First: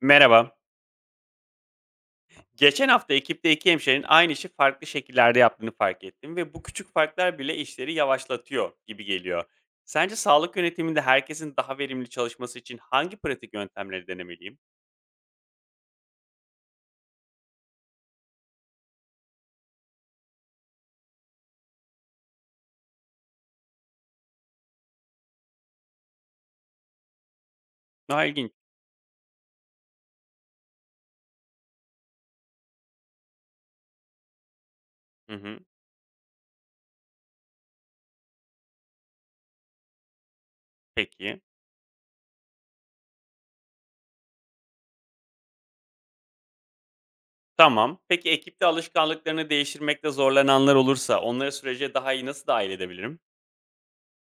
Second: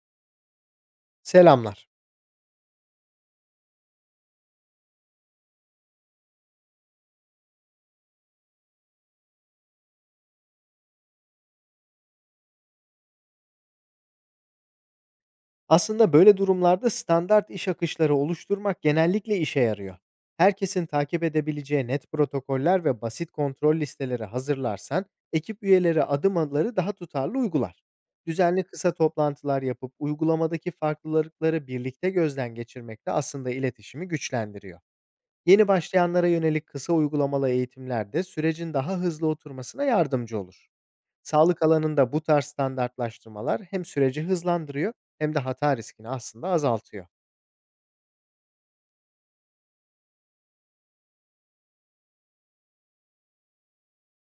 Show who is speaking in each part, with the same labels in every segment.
Speaker 1: Merhaba.
Speaker 2: Selamlar.
Speaker 1: Geçen hafta ekipte iki hemşerinin aynı işi farklı şekillerde yaptığını fark ettim ve bu küçük farklar bile işleri yavaşlatıyor gibi geliyor. Sence sağlık yönetiminde herkesin daha verimli çalışması için hangi pratik yöntemleri denemeliyim?
Speaker 2: Aslında böyle durumlarda standart iş akışları oluşturmak genellikle işe yarıyor. Herkesin takip edebileceği net protokoller ve basit kontrol listeleri hazırlarsan, ekip üyeleri adım adımları daha tutarlı uygular.
Speaker 1: Daha ilginç.
Speaker 2: Düzenli kısa toplantılar yapıp uygulamadaki farklılıkları birlikte gözden geçirmek de aslında iletişimi güçlendiriyor.
Speaker 1: Hı hı.
Speaker 2: Yeni başlayanlara yönelik kısa uygulamalı eğitimler de sürecin daha hızlı oturmasına yardımcı olur.
Speaker 1: Peki.
Speaker 2: Sağlık alanında bu tarz standartlaştırmalar hem süreci hızlandırıyor, hem de hata riskini aslında azaltıyor.
Speaker 1: Tamam. Peki ekipte alışkanlıklarını değiştirmekte zorlananlar olursa onları sürece daha iyi nasıl dahil edebilirim?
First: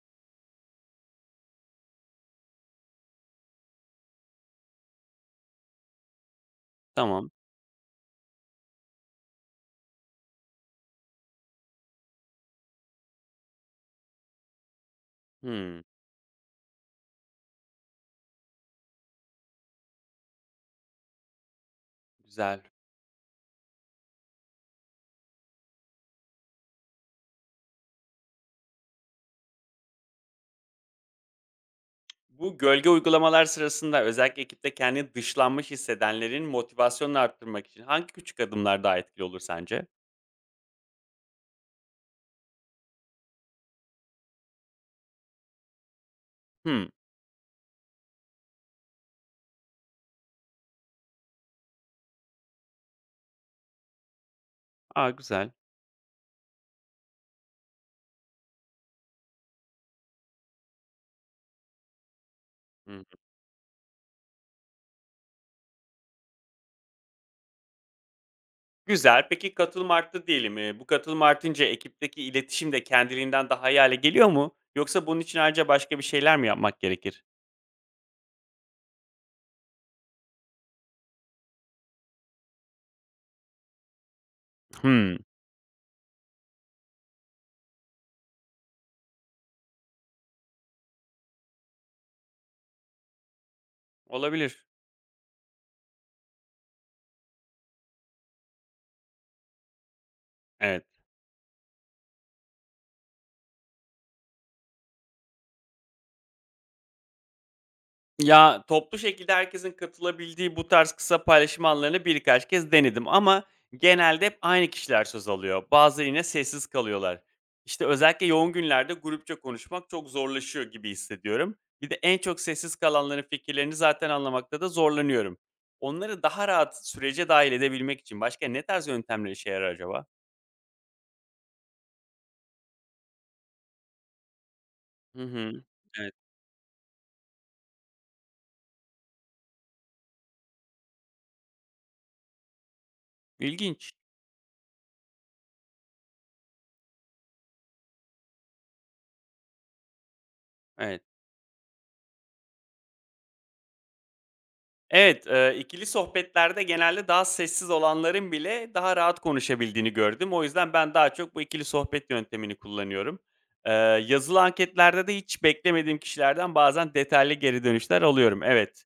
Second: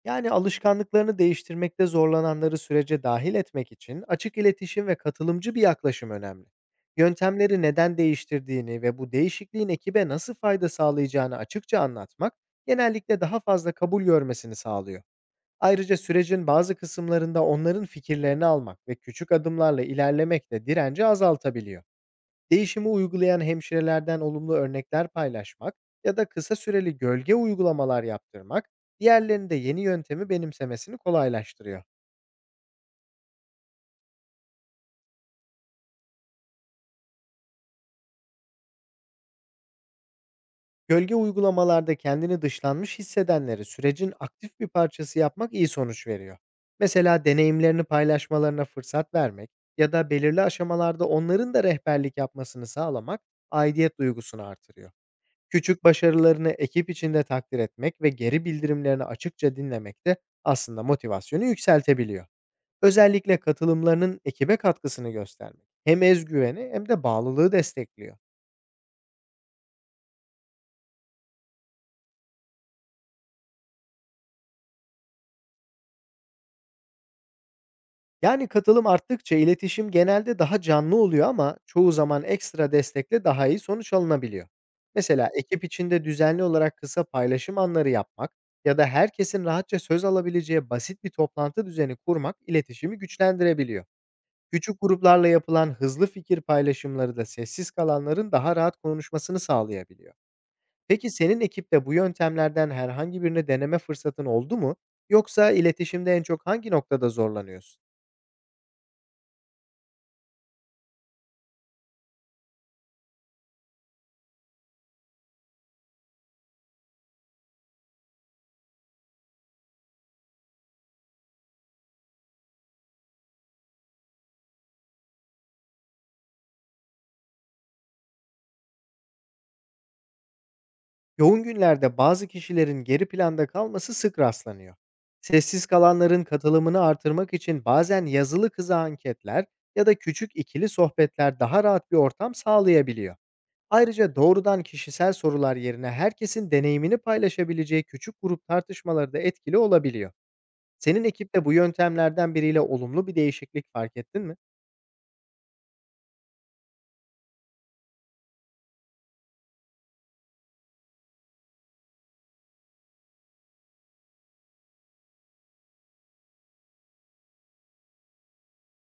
Speaker 2: Yani alışkanlıklarını değiştirmekte zorlananları sürece dahil etmek için açık iletişim ve katılımcı bir yaklaşım önemli.
Speaker 1: Tamam.
Speaker 2: Yöntemleri neden değiştirdiğini ve bu değişikliğin ekibe nasıl fayda sağlayacağını açıkça anlatmak genellikle daha fazla kabul görmesini sağlıyor.
Speaker 1: Hmm,
Speaker 2: Ayrıca sürecin bazı kısımlarında onların fikirlerini almak ve küçük adımlarla ilerlemek de direnci azaltabiliyor.
Speaker 1: güzel.
Speaker 2: Değişimi uygulayan hemşirelerden olumlu örnekler paylaşmak ya da kısa süreli gölge uygulamalar yaptırmak, diğerlerinin de yeni yöntemi benimsemesini kolaylaştırıyor.
Speaker 1: Bu gölge uygulamalar sırasında özellikle ekipte kendini dışlanmış hissedenlerin motivasyonunu arttırmak için hangi küçük adımlar daha etkili olur sence?
Speaker 2: Gölge uygulamalarda kendini dışlanmış hissedenleri sürecin aktif bir parçası yapmak iyi sonuç veriyor.
Speaker 1: Hımm.
Speaker 2: Mesela deneyimlerini paylaşmalarına fırsat vermek ya da belirli aşamalarda onların da rehberlik yapmasını sağlamak aidiyet duygusunu artırıyor.
Speaker 1: A, güzel.
Speaker 2: Küçük başarılarını ekip içinde takdir etmek ve geri bildirimlerini açıkça dinlemek de aslında motivasyonu yükseltebiliyor.
Speaker 1: Hı.
Speaker 2: Özellikle katılımlarının ekibe katkısını göstermek hem özgüveni hem de bağlılığı destekliyor.
Speaker 1: Güzel. Peki katılım arttı diyelim. Bu katılım artınca ekipteki iletişim de kendiliğinden daha iyi hâle geliyor mu? Yoksa bunun için ayrıca başka bir şeyler mi yapmak gerekir?
Speaker 2: Yani katılım arttıkça iletişim genelde daha canlı oluyor, ama çoğu zaman ekstra destekle daha iyi sonuç alınabiliyor.
Speaker 1: Hımm.
Speaker 2: Mesela ekip içinde düzenli olarak kısa paylaşım anları yapmak ya da herkesin rahatça söz alabileceği basit bir toplantı düzeni kurmak iletişimi güçlendirebiliyor.
Speaker 1: Olabilir.
Speaker 2: Küçük gruplarla yapılan hızlı fikir paylaşımları da sessiz kalanların daha rahat konuşmasını sağlayabiliyor.
Speaker 1: Evet.
Speaker 2: Peki, senin ekipte bu yöntemlerden herhangi birini deneme fırsatın oldu mu? Yoksa iletişimde en çok hangi noktada zorlanıyorsun?
Speaker 1: Ya, toplu şekilde herkesin katılabildiği bu tarz kısa paylaşım anlarını birkaç kez denedim ama genelde hep aynı kişiler söz alıyor. Bazıları yine sessiz kalıyorlar. İşte özellikle yoğun günlerde grupça konuşmak çok zorlaşıyor gibi hissediyorum. Bir de en çok sessiz kalanların fikirlerini zaten anlamakta da zorlanıyorum. Onları daha rahat sürece dahil edebilmek için başka ne tarz yöntemler işe yarar acaba?
Speaker 2: Yoğun günlerde bazı kişilerin geri planda kalması sık rastlanıyor.
Speaker 1: Hı hı.
Speaker 2: Sessiz
Speaker 1: Evet.
Speaker 2: kalanların katılımını artırmak için bazen yazılı kısa anketler ya da küçük ikili sohbetler daha rahat bir ortam sağlayabiliyor.
Speaker 1: İlginç.
Speaker 2: Ayrıca doğrudan kişisel sorular yerine herkesin deneyimini paylaşabileceği küçük grup tartışmaları da etkili olabiliyor.
Speaker 1: Evet.
Speaker 2: Senin ekipte bu yöntemlerden biriyle olumlu bir değişiklik fark ettin mi?
Speaker 1: Evet, ikili sohbetlerde genelde daha sessiz olanların bile daha rahat konuşabildiğini gördüm. O yüzden ben daha çok bu ikili sohbet yöntemini kullanıyorum. Eee, yazılı anketlerde de hiç beklemediğim kişilerden bazen detaylı geri dönüşler alıyorum. Evet.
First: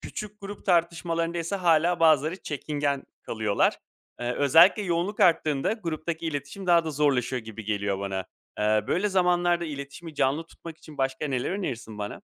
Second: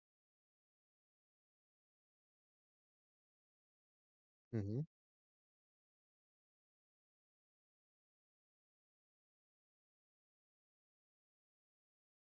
Speaker 1: Küçük grup tartışmalarında ise hala bazıları çekingen kalıyorlar. Eee,
Speaker 2: Hı
Speaker 1: özellikle
Speaker 2: hı.
Speaker 1: yoğunluk arttığında gruptaki iletişim daha da zorlaşıyor gibi geliyor bana. Böyle zamanlarda iletişimi canlı tutmak için başka neler önerirsin bana?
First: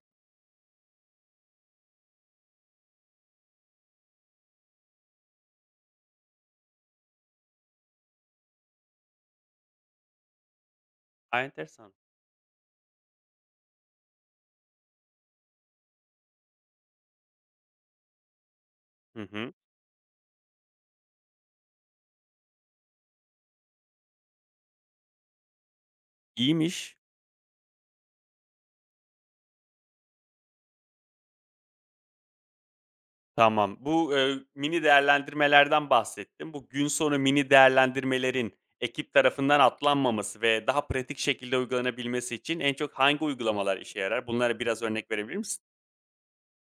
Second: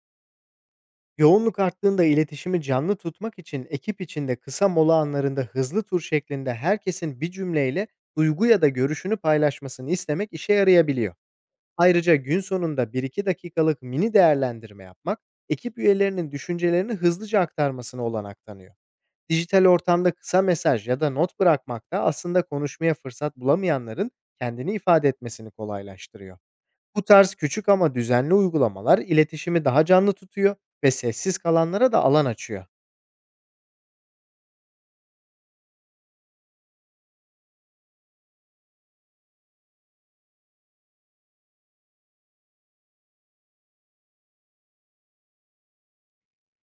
Speaker 2: Yoğunluk arttığında iletişimi canlı tutmak için ekip içinde kısa mola anlarında hızlı tur şeklinde herkesin bir cümleyle duygu ya da görüşünü paylaşmasını istemek işe yarayabiliyor.
Speaker 1: Ay enteresan.
Speaker 2: Ayrıca gün sonunda bir iki dakikalık mini değerlendirme yapmak, ekip üyelerinin düşüncelerini hızlıca aktarmasına olanak tanıyor.
Speaker 1: Hı hı.
Speaker 2: Dijital ortamda kısa mesaj ya da not bırakmak da aslında konuşmaya fırsat bulamayanların kendini ifade etmesini kolaylaştırıyor.
Speaker 1: İyiymiş.
Speaker 2: Bu tarz küçük ama düzenli uygulamalar iletişimi daha canlı tutuyor ve sessiz kalanlara da alan açıyor.
Speaker 1: Tamam. Bu, mini değerlendirmelerden bahsettim. Bu gün sonu mini değerlendirmelerin ekip tarafından atlanmaması ve daha pratik şekilde uygulanabilmesi için en çok hangi uygulamalar işe yarar? Bunlara biraz örnek verebilir misin?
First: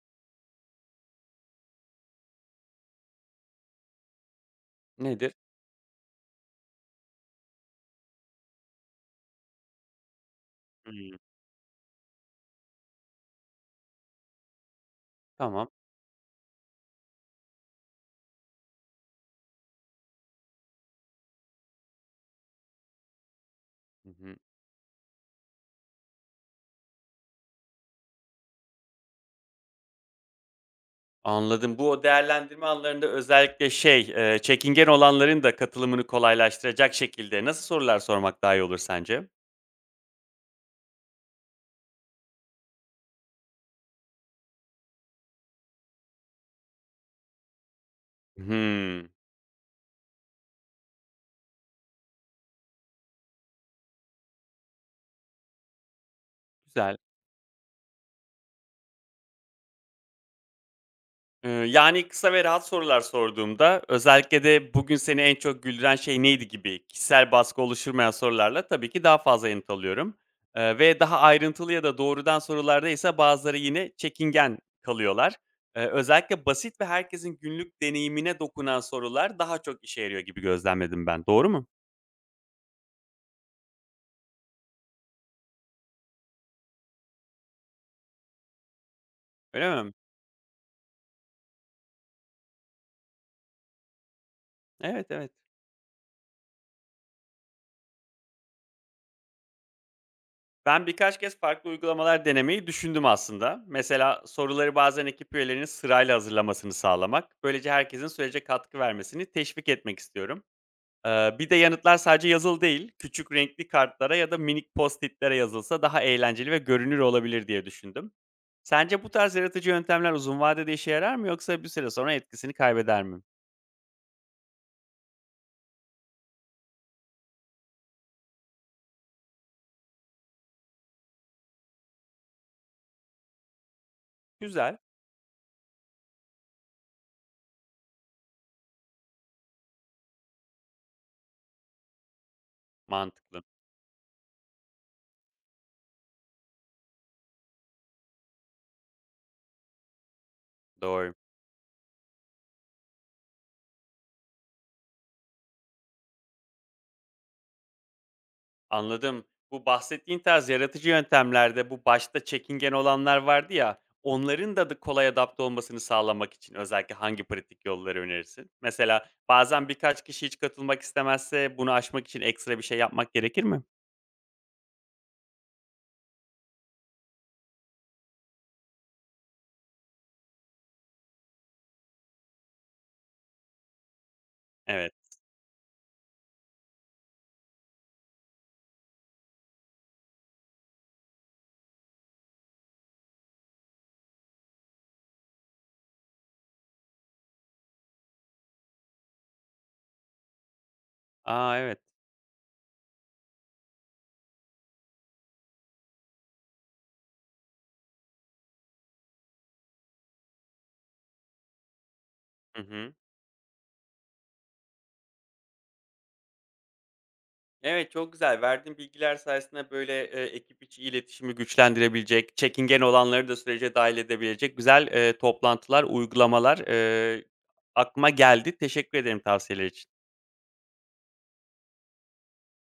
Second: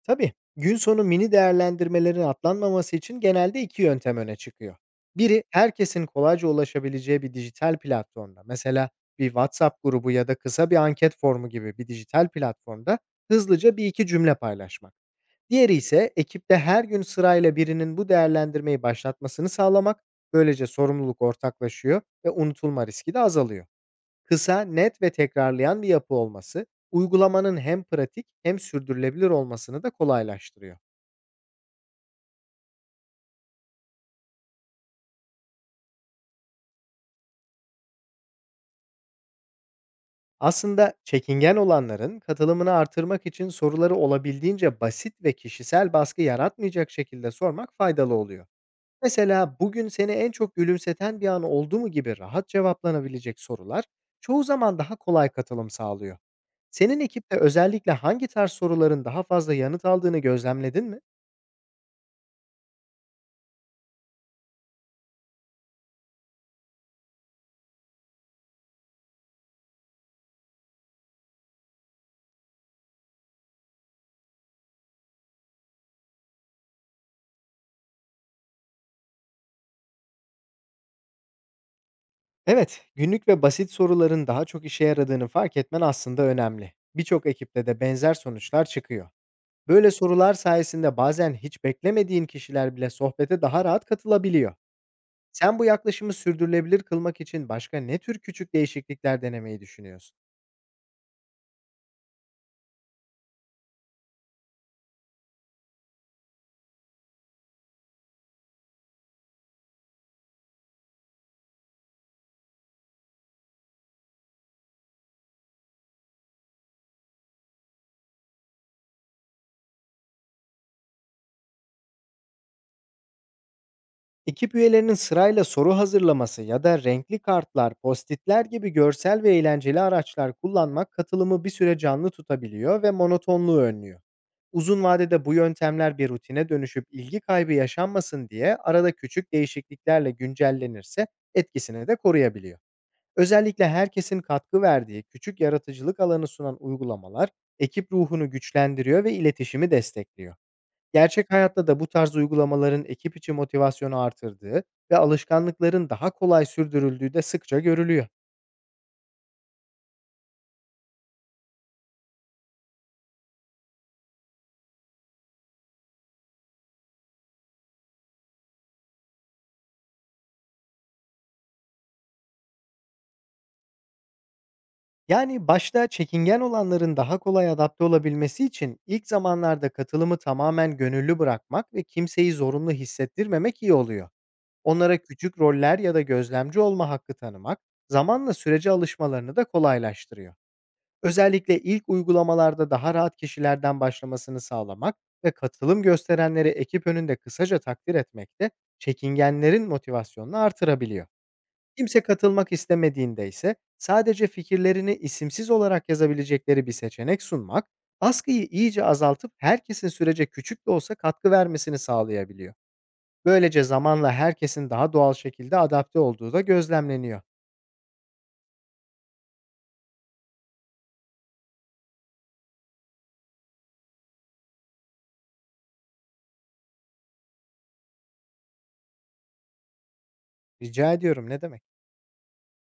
Speaker 2: Tabii. Gün sonu mini değerlendirmelerin atlanmaması için genelde iki yöntem öne çıkıyor.
Speaker 1: Nedir?
Speaker 2: Biri, herkesin kolayca ulaşabileceği bir dijital platformda, mesela bir WhatsApp grubu ya da kısa bir
Speaker 1: Hımm,
Speaker 2: anket formu gibi bir dijital platformda hızlıca bir iki cümle paylaşmak.
Speaker 1: tamam.
Speaker 2: Diğeri ise ekipte her gün sırayla birinin bu değerlendirmeyi başlatmasını sağlamak. Böylece sorumluluk ortaklaşıyor ve unutulma riski de azalıyor.
Speaker 1: Hı hı.
Speaker 2: Kısa, net ve tekrarlayan bir yapı olması, uygulamanın hem pratik hem sürdürülebilir olmasını da kolaylaştırıyor.
Speaker 1: Anladım. Bu o değerlendirme anlarında özellikle şey, çekingen olanların da katılımını kolaylaştıracak şekilde nasıl sorular sormak daha iyi olur sence?
Speaker 2: Aslında çekingen olanların katılımını artırmak için soruları olabildiğince basit ve kişisel baskı yaratmayacak şekilde sormak faydalı oluyor.
Speaker 1: Hımm,
Speaker 2: Mesela "bugün seni en çok gülümseten bir an oldu mu" gibi rahat cevaplanabilecek sorular çoğu zaman daha kolay katılım sağlıyor.
Speaker 1: güzel.
Speaker 2: Senin ekipte özellikle hangi tarz soruların daha fazla yanıt aldığını gözlemledin mi?
Speaker 1: Yani, kısa ve rahat sorular sorduğumda, özellikle de "Bugün seni en çok güldüren şey neydi?" gibi kişisel baskı oluşturmayan sorularla tabii ki daha fazla yanıt alıyorum, ve daha ayrıntılı ya da doğrudan sorularda ise bazıları yine çekingen kalıyorlar. Özellikle basit ve herkesin günlük deneyimine dokunan sorular daha çok işe yarıyor gibi gözlemledim ben. Doğru mu?
Speaker 2: Evet, günlük ve basit soruların daha çok işe yaradığını fark etmen aslında önemli. Birçok ekipte de benzer sonuçlar çıkıyor.
Speaker 1: Öyle
Speaker 2: Böyle
Speaker 1: mi?
Speaker 2: sorular sayesinde bazen hiç beklemediğin kişiler bile sohbete daha rahat katılabiliyor.
Speaker 1: Evet, evet.
Speaker 2: Sen bu yaklaşımı sürdürülebilir kılmak için başka ne tür küçük değişiklikler denemeyi düşünüyorsun?
Speaker 1: Ben birkaç kez farklı uygulamalar denemeyi düşündüm aslında. Mesela soruları bazen ekip üyelerinin sırayla hazırlamasını sağlamak. Böylece herkesin sürece katkı vermesini teşvik etmek istiyorum. Bir de yanıtlar sadece yazılı değil, küçük renkli kartlara ya da minik post-itlere yazılsa daha eğlenceli ve görünür olabilir diye düşündüm. Sence bu tarz yaratıcı yöntemler uzun vadede işe yarar mı yoksa bir süre sonra etkisini kaybeder mi?
Speaker 2: Ekip üyelerinin sırayla soru hazırlaması ya da renkli kartlar, postitler gibi görsel ve eğlenceli araçlar kullanmak katılımı bir süre canlı tutabiliyor ve monotonluğu önlüyor.
Speaker 1: Güzel,
Speaker 2: Uzun vadede bu yöntemler bir rutine dönüşüp ilgi kaybı yaşanmasın diye arada küçük değişikliklerle güncellenirse etkisini de koruyabiliyor.
Speaker 1: mantıklı,
Speaker 2: Özellikle herkesin katkı verdiği, küçük yaratıcılık alanı sunan uygulamalar ekip ruhunu güçlendiriyor ve iletişimi destekliyor.
Speaker 1: doğru.
Speaker 2: Gerçek hayatta da bu tarz uygulamaların ekip içi motivasyonu artırdığı ve alışkanlıkların daha kolay sürdürüldüğü de sıkça görülüyor.
Speaker 1: Anladım. Bu bahsettiğin tarz yaratıcı yöntemlerde bu başta çekingen olanlar vardı ya, onların da kolay adapte olmasını sağlamak için özellikle hangi pratik yolları önerirsin? Mesela bazen birkaç kişi hiç katılmak istemezse bunu aşmak için ekstra bir şey yapmak gerekir mi?
Speaker 2: Yani başta çekingen olanların daha kolay adapte olabilmesi için ilk zamanlarda katılımı tamamen gönüllü bırakmak ve kimseyi zorunlu hissettirmemek iyi oluyor.
Speaker 1: Evet.
Speaker 2: Onlara küçük roller ya da gözlemci olma hakkı tanımak zamanla sürece alışmalarını da kolaylaştırıyor. Özellikle ilk uygulamalarda daha rahat kişilerden başlamasını sağlamak ve katılım gösterenleri ekip önünde kısaca takdir etmek de çekingenlerin motivasyonunu artırabiliyor.
Speaker 1: A, evet.
Speaker 2: Kimse katılmak istemediğinde ise sadece fikirlerini isimsiz olarak yazabilecekleri bir seçenek sunmak, baskıyı iyice azaltıp herkesin sürece küçük de olsa katkı vermesini sağlayabiliyor.
Speaker 1: Hı hı.
Speaker 2: Böylece zamanla herkesin daha doğal şekilde adapte olduğu da gözlemleniyor.
Speaker 1: Evet, çok güzel. Verdiğin bilgiler sayesinde, böyle, ekip içi iletişimi güçlendirebilecek, çekingen olanları da sürece dahil edebilecek güzel, toplantılar, uygulamalar, aklıma geldi. Teşekkür ederim tavsiyeler için.
Speaker 2: Rica ediyorum, ne demek.